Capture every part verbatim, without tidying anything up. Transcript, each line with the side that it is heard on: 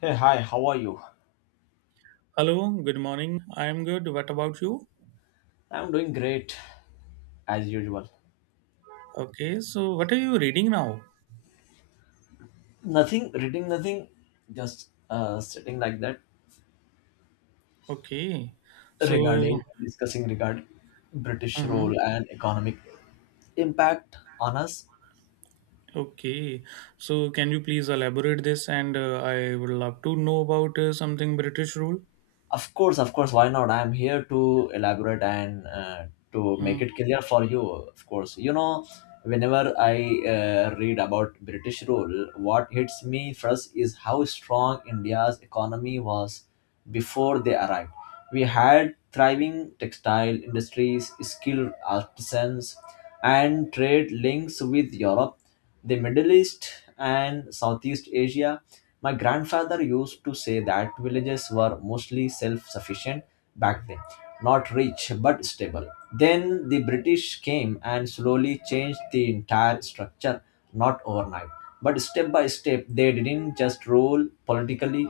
left: Hey, hi, how are you?
right: Hello, good morning. I am good. What about you?
left: I'm doing great as usual.
right: Okay, so what are you reading now?
left: Nothing, reading nothing, just uh, sitting like that
right: Okay, so
left: regarding discussing regarding British
right: uh
left: role and economic impact on us.
right: okay, so can you please elaborate this? And uh, I would love to know about uh, something British rule.
left: Of course, of course. Why not? I am here to elaborate and uh, to make
right: Mm.
left: it clear for you. Of course, you know, whenever I uh, read about British rule, what hits me first is how strong India's economy was before they arrived. We had thriving textile industries, skilled artisans, and trade links with Europe, the Middle East, and Southeast Asia. My grandfather used to say that villages were mostly self sufficient back then, not rich but stable. Then the British came and slowly changed the entire structure, not overnight. But step by step, they didn't just rule politically,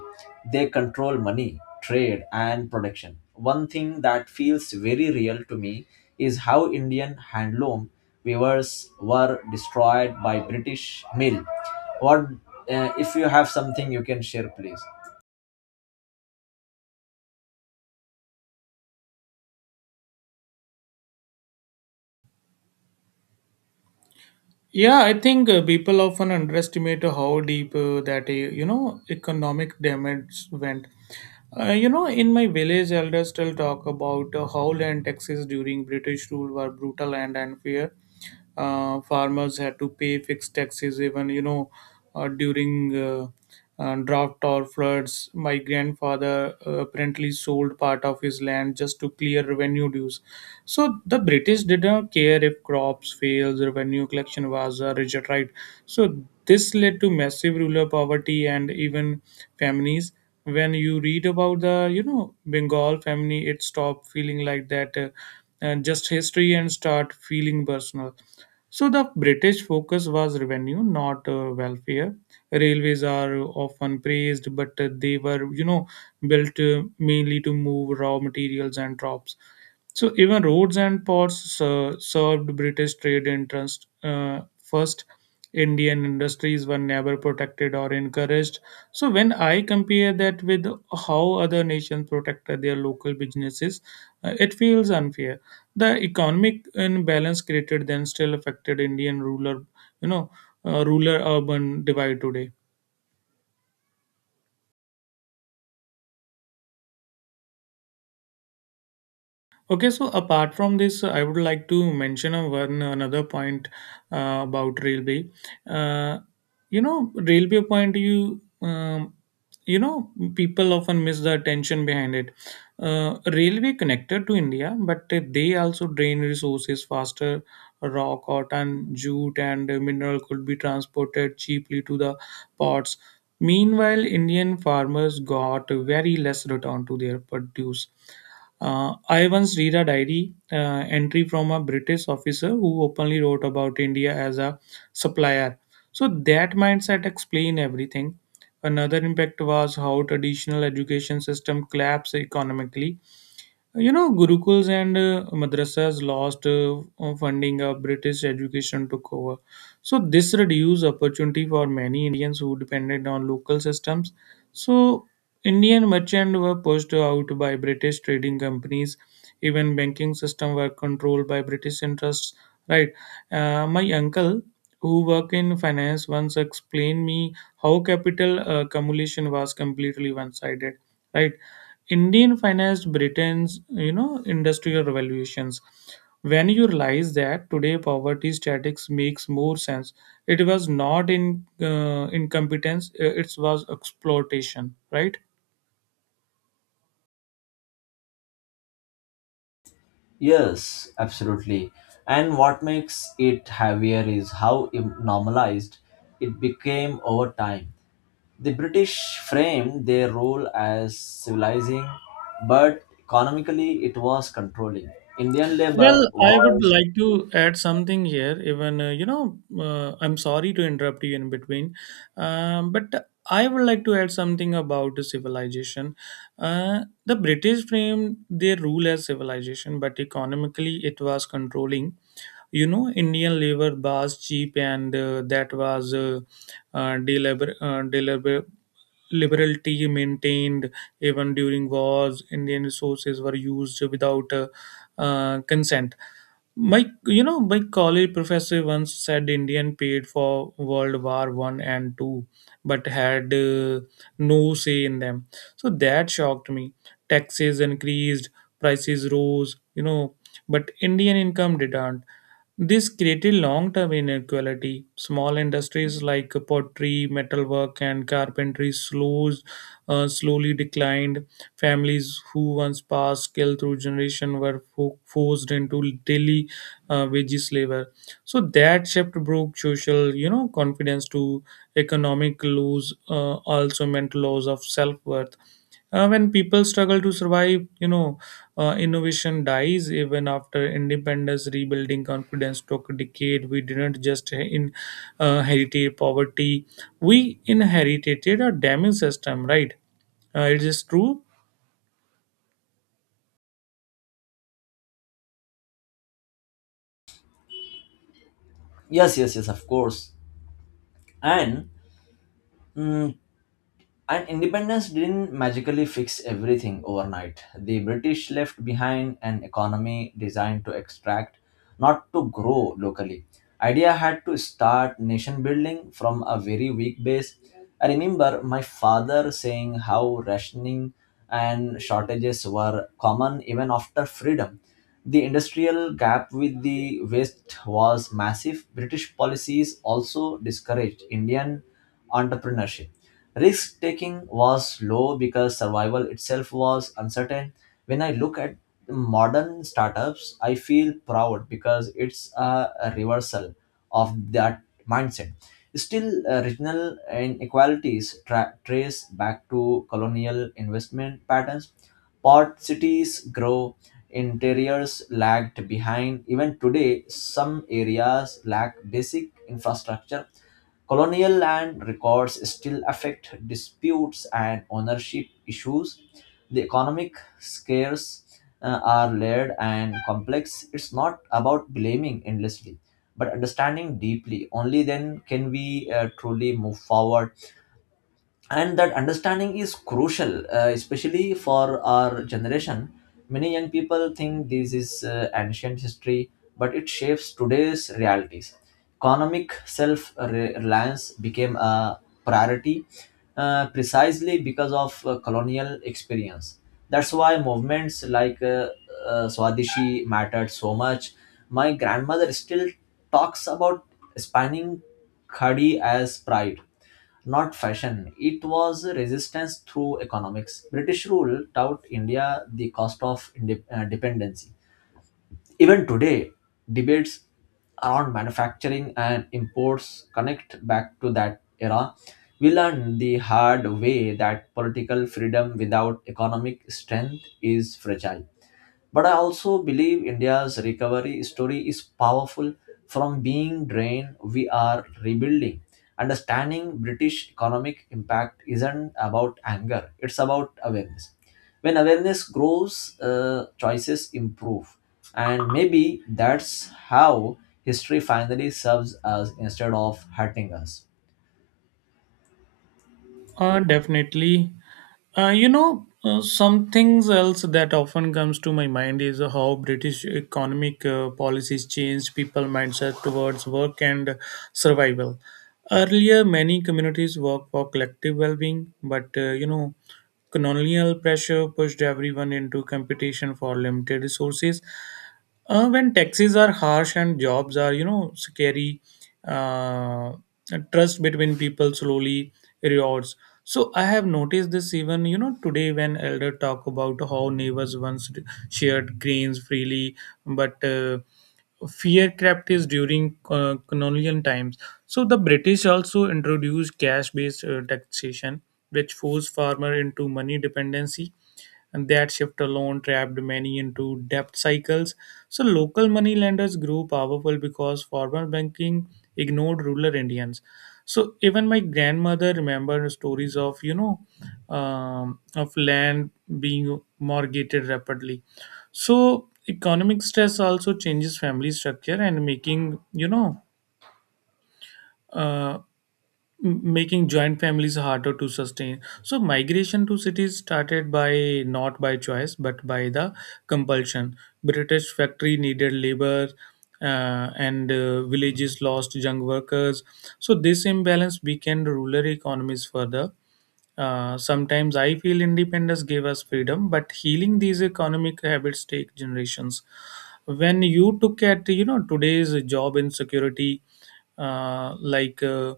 left: they control money, trade, and production. One thing that feels very real to me is how Indian handloom weavers were destroyed by British mill. What uh, If you have something you can share, please?
right: Yeah, I think uh, people often underestimate how deep uh, that uh, you know economic damage went. Uh, you know, in my village, elders still talk about uh, how land taxes during British rule were brutal and unfair. uh, farmers had to pay fixed taxes even you know uh, during uh, uh, drought or floods. My grandfather uh, apparently sold part of his land just to clear revenue dues. So the British didn't care if crops failed. Revenue collection was a rigid right. So this led to massive rural poverty and even families. When you read about the you know Bengal family, it stopped feeling like that uh, and just history and start feeling personal. So the British focus was revenue, not uh, welfare. Railways are often praised, but uh, they were, you know, built uh, mainly to move raw materials and crops. So even roads and ports ser- served British trade interests. Uh, first, Indian industries were never protected or encouraged. So when I compare that with how other nations protect their local businesses, uh, it feels unfair. The economic imbalance created then still affected Indian ruler, you know, uh, ruler urban divide today. Okay, so apart from this, I would like to mention a one another point uh, about railway. Uh, you know, railway point you um, you know people often miss the attention behind it. Uh, railway connected to India, but they also drain resources faster. Raw cotton, jute and mineral could be transported cheaply to the ports. Meanwhile Indian farmers got very less return to their produce. Uh, I once read a diary uh, entry from a British officer who openly wrote about India as a supplier. So that mindset explain everything. Another impact was how traditional education system collapsed economically. You know, Gurukuls and uh, madrasas lost uh, funding of British education took over. So this reduced opportunity for many Indians who depended on local systems. So Indian merchants were pushed out by British trading companies. Even banking system were controlled by British interests. Right. Uh, my uncle, who work in finance, once explained me how capital uh, accumulation was completely one-sided, right? Indian financed Britain's you know industrial revolutions. When you realize that today poverty statics makes more sense, it was not in uh, incompetence; uh, it was exploitation, right?
left: Yes, absolutely. And what makes it heavier is how im- normalized it became over time. The British framed their rule as civilizing, but economically it was controlling. Indian labor
right: Well, I would
left: was
right: like to add something here. Even uh, you know, uh, I'm sorry to interrupt you in between, um, but I would like to add something about the civilization. Uh, the British framed their rule as civilization, but economically it was controlling. You know indian labor was cheap, and uh, that was uh, uh, deliber- uh, deliber- liberality maintained. Even during wars Indian resources were used without uh, uh, consent. My, you know, my college professor once said Indian paid for World War One and Two, but had uh, no say in them. So that shocked me. Taxes increased, prices rose, you know, but Indian income didn't. This created long-term inequality. Small industries like pottery, metalwork, and carpentry slows, uh, slowly declined. Families who once passed skill through generation were fo- forced into daily uh, veggie flavor. So that shift broke social, you know, confidence to economic loss, uh, also meant loss of self worth. Uh, when people struggle to survive, you know, uh, innovation dies. Even after independence, rebuilding confidence took a decade. We didn't just in uh, inherit poverty; we inherited a damaged system, right? Uh, it is true.
left: yes, yes, yes, of course, and mm, and independence didn't magically fix everything overnight. The British left behind an economy designed to extract, not to grow locally. Idea had to start nation building from a very weak base. I remember my father saying how rationing and shortages were common even after freedom. The industrial gap with the West was massive. British policies also discouraged Indian entrepreneurship. Risk taking was low because survival itself was uncertain. When I look at modern startups, I feel proud because it's a a reversal of that mindset. Still, uh, regional inequalities tra- trace back to colonial investment patterns. Port cities grow, interiors lagged behind. Even today, some areas lack basic infrastructure. Colonial land records still affect disputes and ownership issues. The economic scares uh, are layered and complex. It's not about blaming endlessly, but understanding deeply. Only then can we uh, truly move forward, and that understanding is crucial, uh, especially for our generation. Many young people think this is uh, ancient history, but it shapes today's realities. Economic self-reliance became a priority uh, precisely because of uh, colonial experience. That's why movements like uh, uh, swadeshi mattered so much. My grandmother still talks about spanning khadi as pride, not fashion. It was resistance through economics. British rule taught India the cost of inde- uh, dependency. Even today, debates around manufacturing and imports connect back to that era. We learned the hard way that political freedom without economic strength is fragile. But I also believe India's recovery story is powerful. From being drained, we are rebuilding. Understanding British economic impact isn't about anger, it's about awareness. When awareness grows, uh, choices improve. And maybe that's how history finally serves us instead of hurting us.
right: Uh, definitely. Uh, you know, uh, some things else that often comes to my mind is how British economic uh, policies changed people mindset towards work and survival. Earlier, many communities worked for collective well-being, but uh, you know, colonial pressure pushed everyone into competition for limited resources. Uh, when taxes are harsh and jobs are, you know, scary, uh, trust between people slowly erodes. So I have noticed this even, you know, today when elder talk about how neighbors once shared grains freely, but uh, fear crept is during uh, colonial times. So the British also introduced cash-based uh, taxation, which forced farmer into money dependency. And that shift alone trapped many into debt cycles. So local money lenders grew powerful because foreign banking ignored rural Indians. So even my grandmother remembered stories of you know um, of land being mortgaged rapidly. So economic stress also changes family structure and making you know uh, m- making joint families harder to sustain. So migration to cities started by not by choice but by the compulsion. British factory needed labor, uh, and uh, villages lost young workers. So this imbalance weakened rural economies further. Uh, sometimes I feel independence gave us freedom, but healing these economic habits take generations. When you look at you know today's job insecurity, uh, like uh,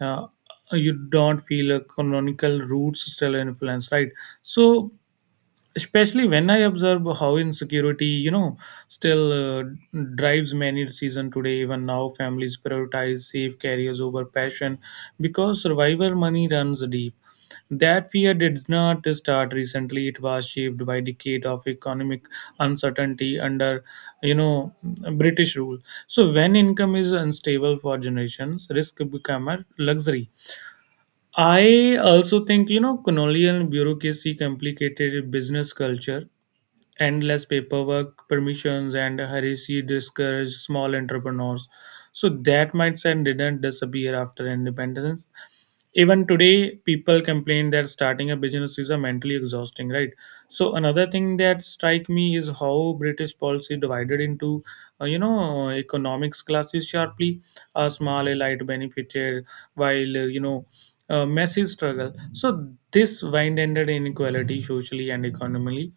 right: uh, you don't feel a canonical roots still influence, right? So especially when I observe how insecurity you know still uh, drives many season today. Even now, families prioritize safe careers over passion because survivor money runs deep. That fear did not start recently. It was shaped by decade of economic uncertainty under, you know, British rule. So when income is unstable for generations, risk become a luxury. I also think, you know, colonial bureaucracy complicated business culture. Endless paperwork, permissions, and hurriedly discourage small entrepreneurs. So that mindset didn't disappear after independence. Even today, people complain that starting a business is a mentally exhausting, right? So another thing that strike me is how British policy divided into, uh, you know, economics classes sharply. A small elite benefited, while uh, you know, uh, massive struggle. So this wind ended inequality socially and economically.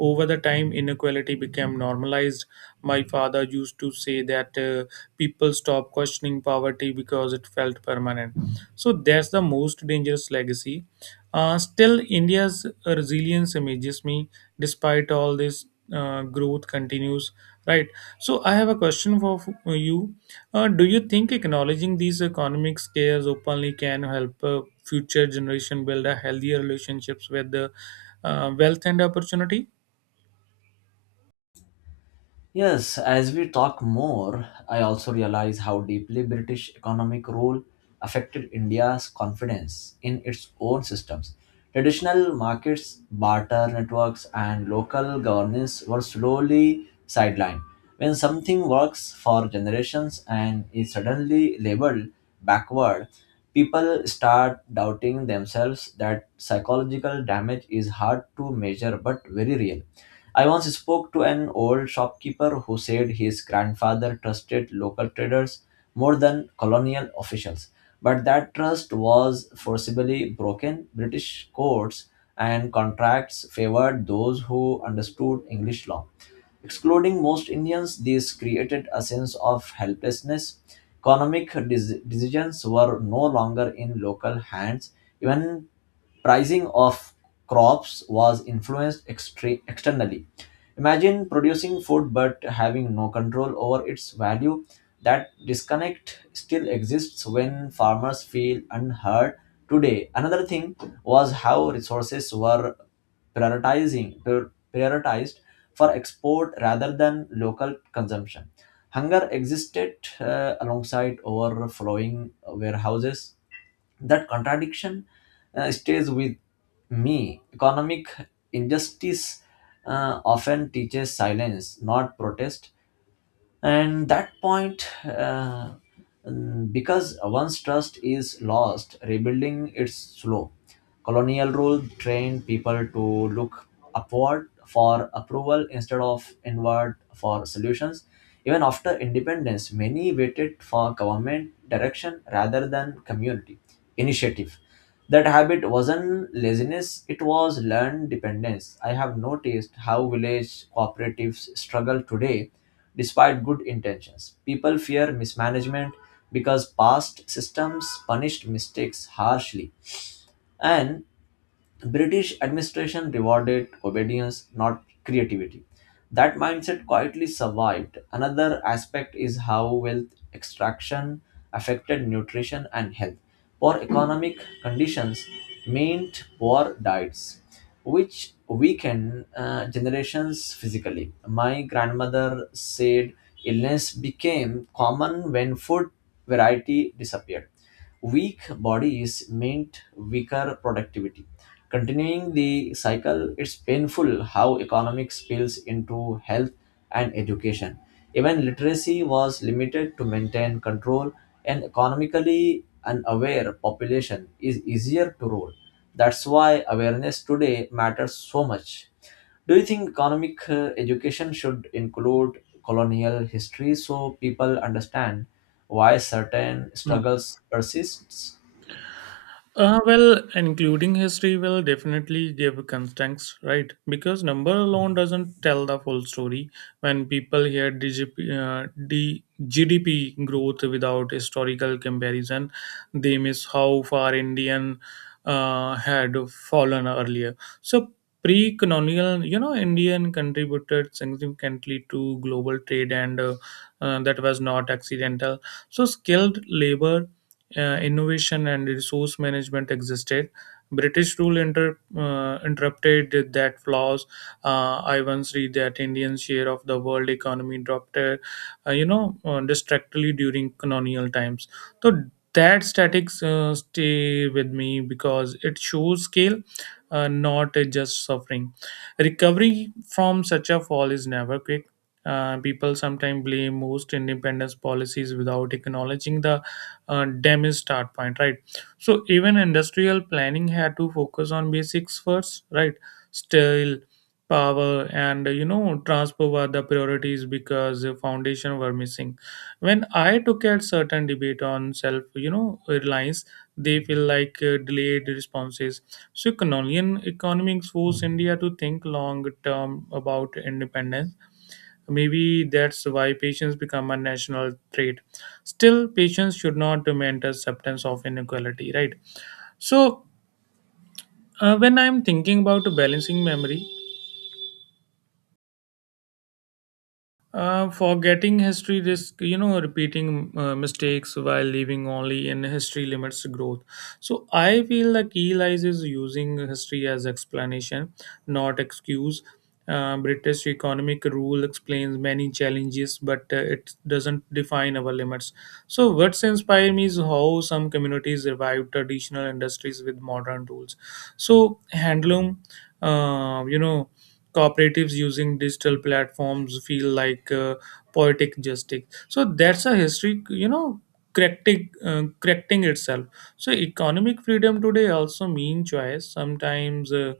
right: Over the time, inequality became normalized. My father used to say that uh, people stopped questioning poverty because it felt permanent. So that's the most dangerous legacy. Uh, still, India's resilience amazes me. Despite all this uh, growth continues. Right. So I have a question for f- you. Uh, do you think acknowledging these economic scares openly can help uh, future generation build a healthier relationships with the uh, wealth and opportunity?
left: Yes, as we talk more, I also realize how deeply British economic rule affected India's confidence in its own systems. Traditional markets, barter networks, and local governance were slowly sidelined. When something works for generations and is suddenly labeled backward, people start doubting themselves. That psychological damage is hard to measure but very real. I once spoke to an old shopkeeper who said his grandfather trusted local traders more than colonial officials, but that trust was forcibly broken. British courts and contracts favored those who understood English law. Excluding most Indians, this created a sense of helplessness. Economic dec- decisions were no longer in local hands, even pricing of crops was influenced extre- externally. Imagine producing food but having no control over its value. That disconnect still exists when farmers feel unheard today. Another thing was how resources were prioritizing prior- prioritized for export rather than local consumption. Hunger existed uh, alongside overflowing warehouses. That contradiction uh, stays with me. Economic injustice uh, often teaches silence, not protest, and that point uh, mm, because once trust is lost, rebuilding it's slow. Colonial rule trained people to look upward for approval instead of inward for solutions. Even after independence, many waited for government direction rather than community initiative. That habit wasn't laziness, it was learned dependence. I have noticed how village cooperatives struggle today despite good intentions. People fear mismanagement because past systems punished mistakes harshly, and British administration rewarded obedience, not creativity. That mindset quietly survived. Another aspect is how wealth extraction affected nutrition and health. Poor economic conditions meant poor diets, which weakened uh, generations physically. My grandmother said illness became common when food variety disappeared. Weak bodies meant weaker productivity. Continuing the cycle, it's painful how economics spills into health and education. Even literacy was limited to maintain control. An economically unaware population is easier to rule. That's why awareness today matters so much. Do you think economic uh, education should include colonial history so people understand why certain
right: Mm.
left: struggles persists?
right: Uh, well, including history will definitely give context, right? Because number alone doesn't tell the full story. When people hear D G P, uh, D, G D P growth without historical comparison, they miss how far Indian uh, had fallen earlier. So pre-colonial, you know, Indian contributed significantly to global trade, and uh, uh, that was not accidental. So skilled labor, uh, innovation and resource management existed. British rule inter, uh, interrupted that flaws. Uh, I once read that Indian share of the world economy dropped, uh, uh, you know, uh, distractedly during colonial times. So that statics uh, stay with me because it shows scale, uh, not uh, just suffering. Recovery from such a fall is never quick. Uh, people sometimes blame most independence policies without acknowledging the uh, damaged start point, right? So even industrial planning had to focus on basics first, right? Steel, power and you know transport were the priorities because the foundation were missing. When I took at certain debate on self, you know reliance, they feel like uh, delayed responses. So colonial economics forced India to think long term about independence. Maybe that's why patience become a national trait. Still, patience should not demand acceptance of inequality, right? So, uh, when I'm thinking about balancing memory, Uh, forgetting history risk, you know, repeating uh, mistakes while living only in history limits growth. So I feel the key lies is using history as explanation, not excuse. Uh, British economic rule explains many challenges, but uh, it doesn't define our limits. So what's inspired me is how some communities revive traditional industries with modern tools. So handloom, uh, you know cooperatives using digital platforms feel like uh, poetic justice. So that's a history, you know correcting uh, correcting itself. So economic freedom today also mean choice sometimes uh,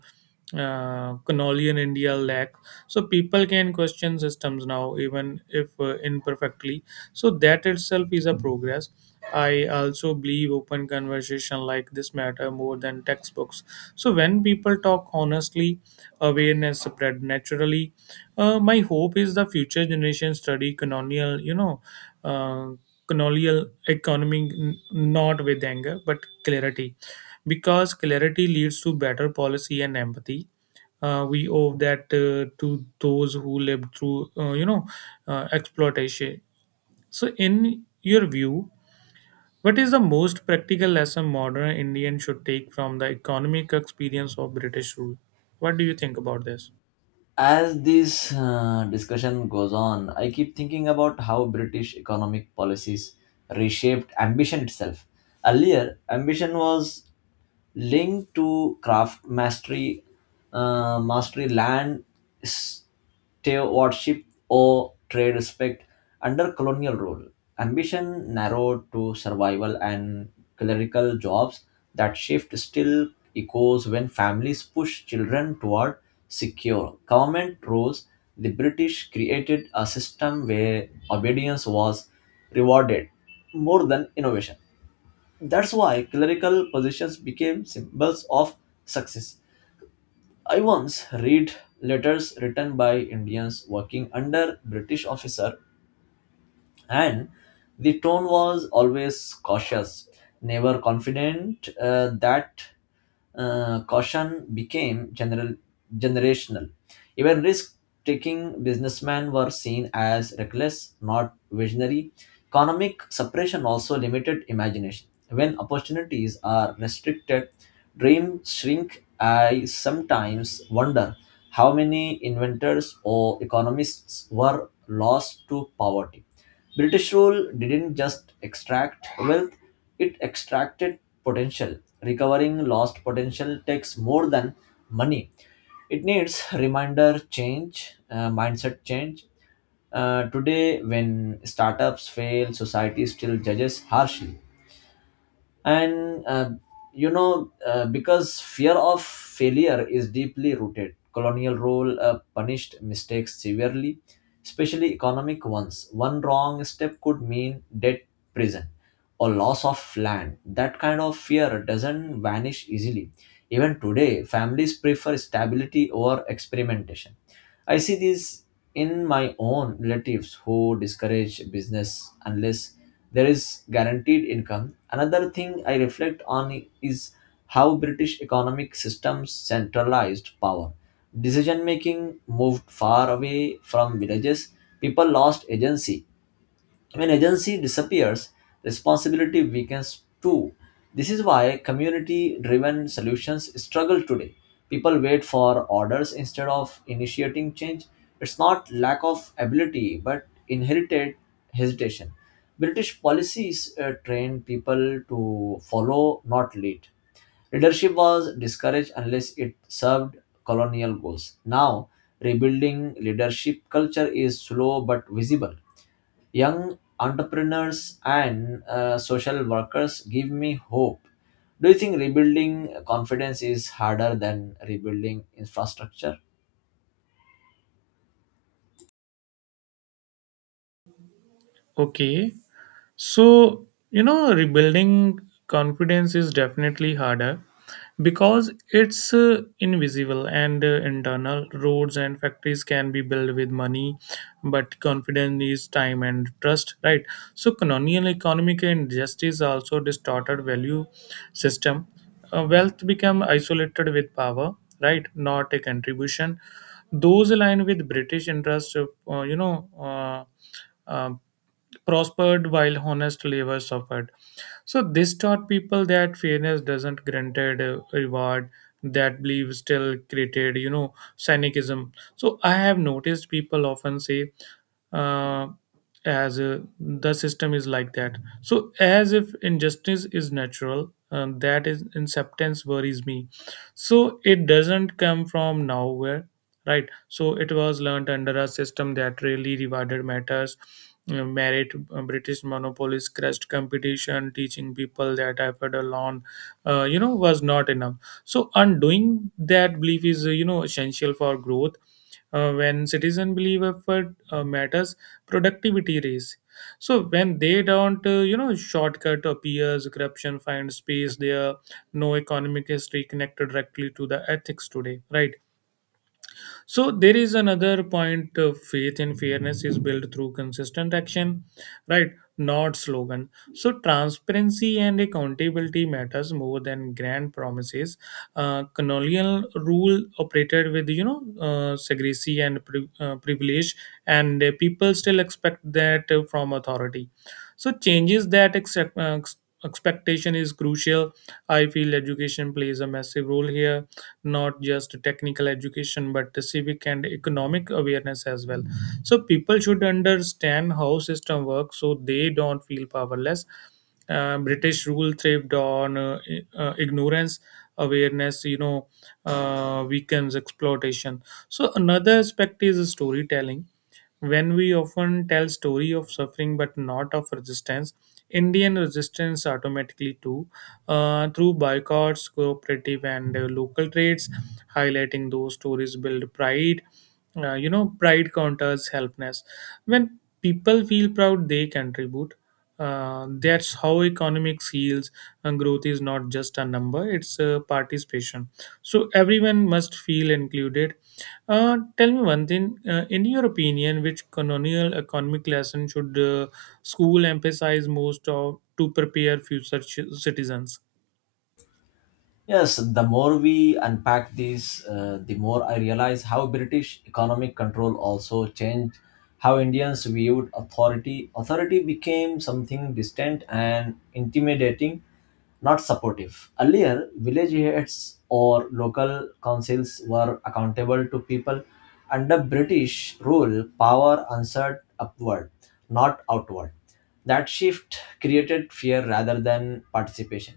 right: uh, colonial India lack. So people can question systems now, even if uh, imperfectly. So that itself is a progress. I also believe open conversation like this matter more than textbooks. So when people talk honestly, awareness spread naturally. Uh, my hope is the future generation study colonial, you know, uh, colonial economy, n- not with anger but clarity, because clarity leads to better policy and empathy. Uh, we owe that uh, to those who lived through, uh, you know, uh, exploitation. So, in your view, what is the most practical lesson modern Indian should take from the economic experience of British rule? What do you think about this?
left: As this uh, discussion goes on, I keep thinking about how British economic policies reshaped ambition itself. Earlier ambition was linked to craft mastery, uh, mastery land stewardship or trade respect. Under colonial rule, ambition narrowed to survival and clerical jobs. That shift still echoes when families push children toward secure government rules. The British created a system where obedience was rewarded more than innovation. That's why clerical positions became symbols of success. I once read letters written by Indians working under British officer, and the tone was always cautious, never confident. Uh, that uh, caution became general generational. Even risk-taking businessmen were seen as reckless, not visionary. Economic suppression also limited imagination. When opportunities are restricted, dreams shrink. I sometimes wonder how many inventors or economists were lost to poverty. British rule didn't just extract wealth, it extracted potential. Recovering lost potential takes more than money. It needs reminder change, uh, mindset change. Uh, today, when startups fail, society still judges harshly. And uh, you know, uh, because fear of failure is deeply rooted, colonial rule uh, punished mistakes severely, especially economic ones. One wrong step could mean debt, prison, or loss of land. That kind of fear doesn't vanish easily. Even today, families prefer stability over experimentation. I see this in my own relatives who discourage business unless there is guaranteed income. Another thing I reflect on is how British economic systems centralized power. Decision making moved far away from villages. People lost agency. When agency disappears, responsibility weakens too. This is why community driven solutions struggle today. People wait for orders instead of initiating change. It's not lack of ability but inherited hesitation. British policies uh, train people to follow, not lead. Leadership was discouraged unless it served colonial goals. Now, rebuilding leadership culture is slow but visible. Young entrepreneurs and uh, social workers give me hope. Do you think rebuilding confidence is harder than rebuilding infrastructure?
right: Okay. So, you know, rebuilding confidence is definitely harder because it's uh, invisible and uh, internal. Roads and factories can be built with money, but confidence is time and trust, right? So, colonial economic injustice also distorted value system. Uh, wealth become isolated with power, right? Not a contribution. Those aligned with British interest, uh, you know, uh, uh, prospered while honest labor suffered. So this taught people that fairness doesn't granted a reward, that belief still created, you know, cynicism. So I have noticed people often say, uh, as uh, the system is like that. So as if injustice is natural, um, that is acceptance worries me. So it doesn't come from nowhere, right? So it was learned under a system that really rewarded matters, uh, merit. Uh, british monopolies crushed competition, teaching people that effort alone uh, you know was not enough. So undoing that belief is uh, you know essential for growth. Uh, when citizen believe effort uh, matters, productivity raise. So when they don't, uh, you know shortcut appears, corruption finds space there. No economic history connected directly to the ethics today, right? So there is another point. Uh, faith in fairness is built through consistent action, right? Not slogan. So transparency and accountability matters more than grand promises. Uh, colonial rule operated with, you know uh, secrecy and pri- uh, privilege, and uh, people still expect that uh, from authority. So changes that accept, uh, ex- expectation is crucial. I feel education plays a massive role here, not just technical education but the civic and economic awareness as well. So people should understand how system works so they don't feel powerless. Uh, british rule thrived on uh, i- uh, ignorance. Awareness, you know uh, weakens exploitation. So another aspect is storytelling. When we often tell story of suffering but not of resistance, indian resistance automatically too, uh, through boycotts, cooperative, and uh, local trades, highlighting those stories build pride. Uh, you know, pride counters helpness. When people feel proud, they contribute. Uh, that's how economics heals, and growth is not just a number, it's a participation. So everyone must feel included. Uh, tell me one thing. Uh, in your opinion, which colonial economic lesson should uh, school emphasize most of to prepare future ci- citizens?
left: Yes, the more we unpack this, uh, the more I realize how British economic control also changed how Indians viewed authority. Authority became something distant and intimidating, not supportive. Earlier, village heads or local councils were accountable to people. Under British rule, power answered upward, not outward. That shift created fear rather than participation.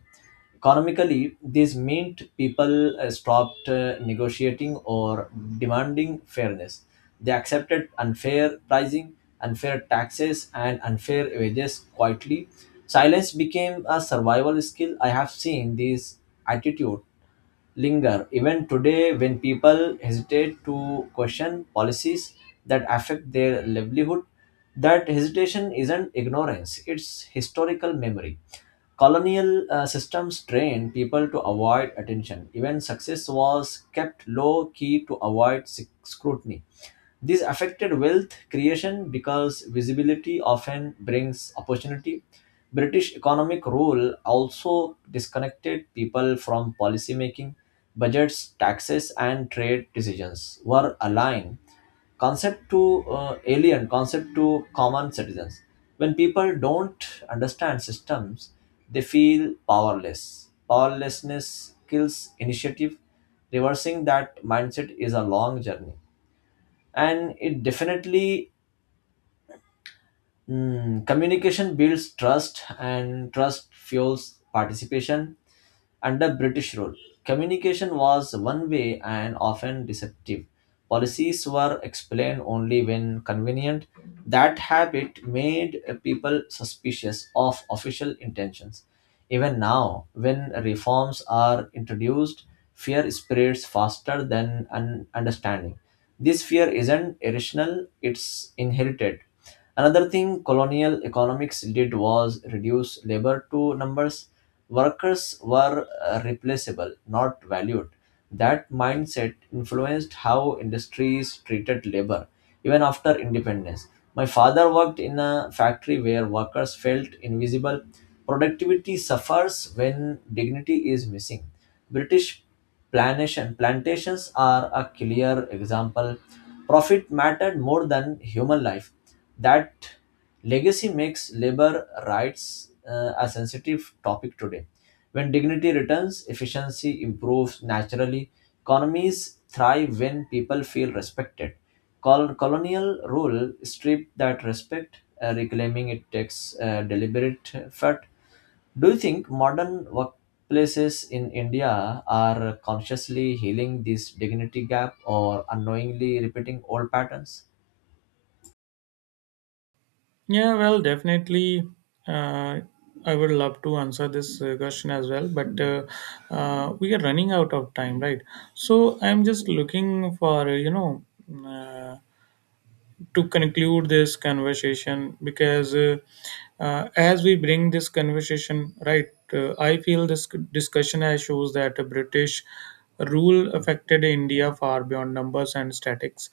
left: Economically, this meant people uh, stopped uh, negotiating or demanding fairness. They accepted unfair pricing, unfair taxes, and unfair wages quietly. Silence became a survival skill. I have seen this attitude linger even today when people hesitate to question policies that affect their livelihood. That hesitation isn't ignorance, it's historical memory. Colonial uh, systems trained people to avoid attention. Even success was kept low key to avoid sc- scrutiny. This affected wealth creation because visibility often brings opportunity. British economic rule also disconnected people from policy making. Budgets, taxes, and trade decisions were aligned concept to uh, alien concept to common citizens. When people don't understand systems, they feel powerless. Powerlessness kills initiative. Reversing that mindset is a long journey, and it definitely mm, communication builds trust and trust fuels participation. Under British rule, communication was one way and often deceptive. Policies were explained only when convenient. That habit made people suspicious of official intentions. Even now, when reforms are introduced, fear spreads faster than un- understanding. This fear isn't irrational, it's inherited. Another thing colonial economics did was reduce labor to numbers. Workers were uh, replaceable, not valued. That mindset influenced how industries treated labor, even after independence. My father worked in a factory where workers felt invisible. Productivity suffers when dignity is missing. British plantation, plantations are a clear example. Profit mattered more than human life. That legacy makes labor rights uh, a sensitive topic today. When dignity returns, efficiency improves naturally. Economies thrive when people feel respected. Col- colonial rule stripped that respect, uh, reclaiming it takes uh, deliberate effort. Do you think modern workplaces in India are consciously healing this dignity gap or unknowingly repeating old patterns?
right: Yeah, well, definitely. Uh, I would love to answer this uh, question as well, but uh, uh, we are running out of time, right? So I'm just looking for, uh, you know, uh, to conclude this conversation, because uh, uh, as we bring this conversation, right. uh, I feel this discussion has shows that a british rule affected india far beyond numbers and statics.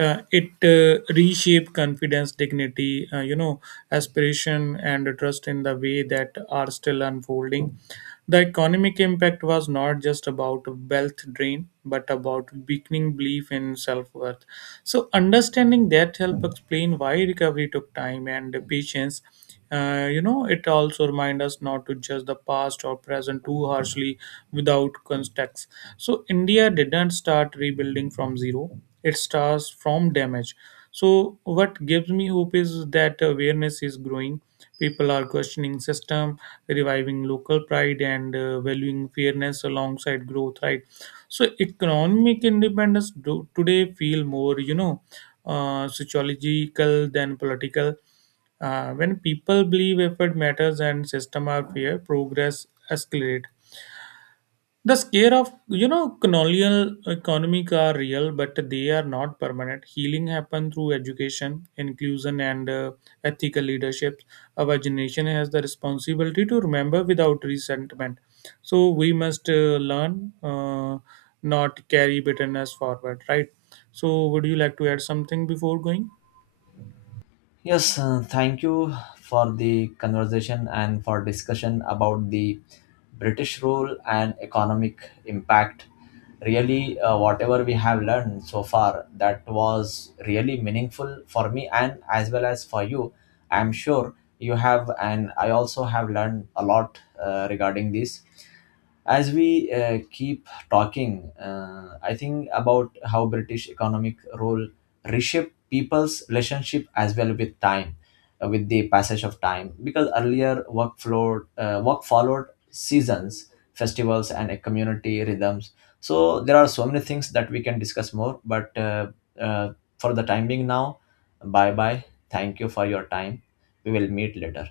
right: Uh, it uh, reshaped confidence, dignity, uh, you know aspiration and trust in the way that are still unfolding. The economic impact was not just about wealth drain but about weakening belief in self-worth. So understanding that help explain why recovery took time and patience. Uh, you know, it also remind us not to judge the past or present too harshly without context. So India didn't start rebuilding from zero; it starts from damage. So what gives me hope is that awareness is growing. People are questioning system, reviving local pride, and uh, valuing fairness alongside growth. Right. So economic independence do today feel more, you know uh, sociological than political. Uh, when people believe effort matters and system are fair, progress escalate. The scare of, you know colonial economic are real, but they are not permanent. Healing happen through education, inclusion, and uh, ethical leadership. Our generation has the responsibility to remember without resentment. So we must uh, learn, uh, not carry bitterness forward. Right. So would you like to add something before going?
left: Yes, uh, thank you for the conversation and for discussion about the British rule and economic impact. Really, uh, whatever we have learned so far, that was really meaningful for me and as well as for you. I'm sure you have, and I also have learned a lot uh, regarding this. As we uh, keep talking, uh, I think about how British economic rule reshape people's relationship as well with time, uh, with the passage of time, because earlier work flowed uh, work followed seasons, festivals, and uh, community rhythms. So there are so many things that we can discuss more, but uh, uh, for the time being now, bye bye. Thank you for your time. We will meet later.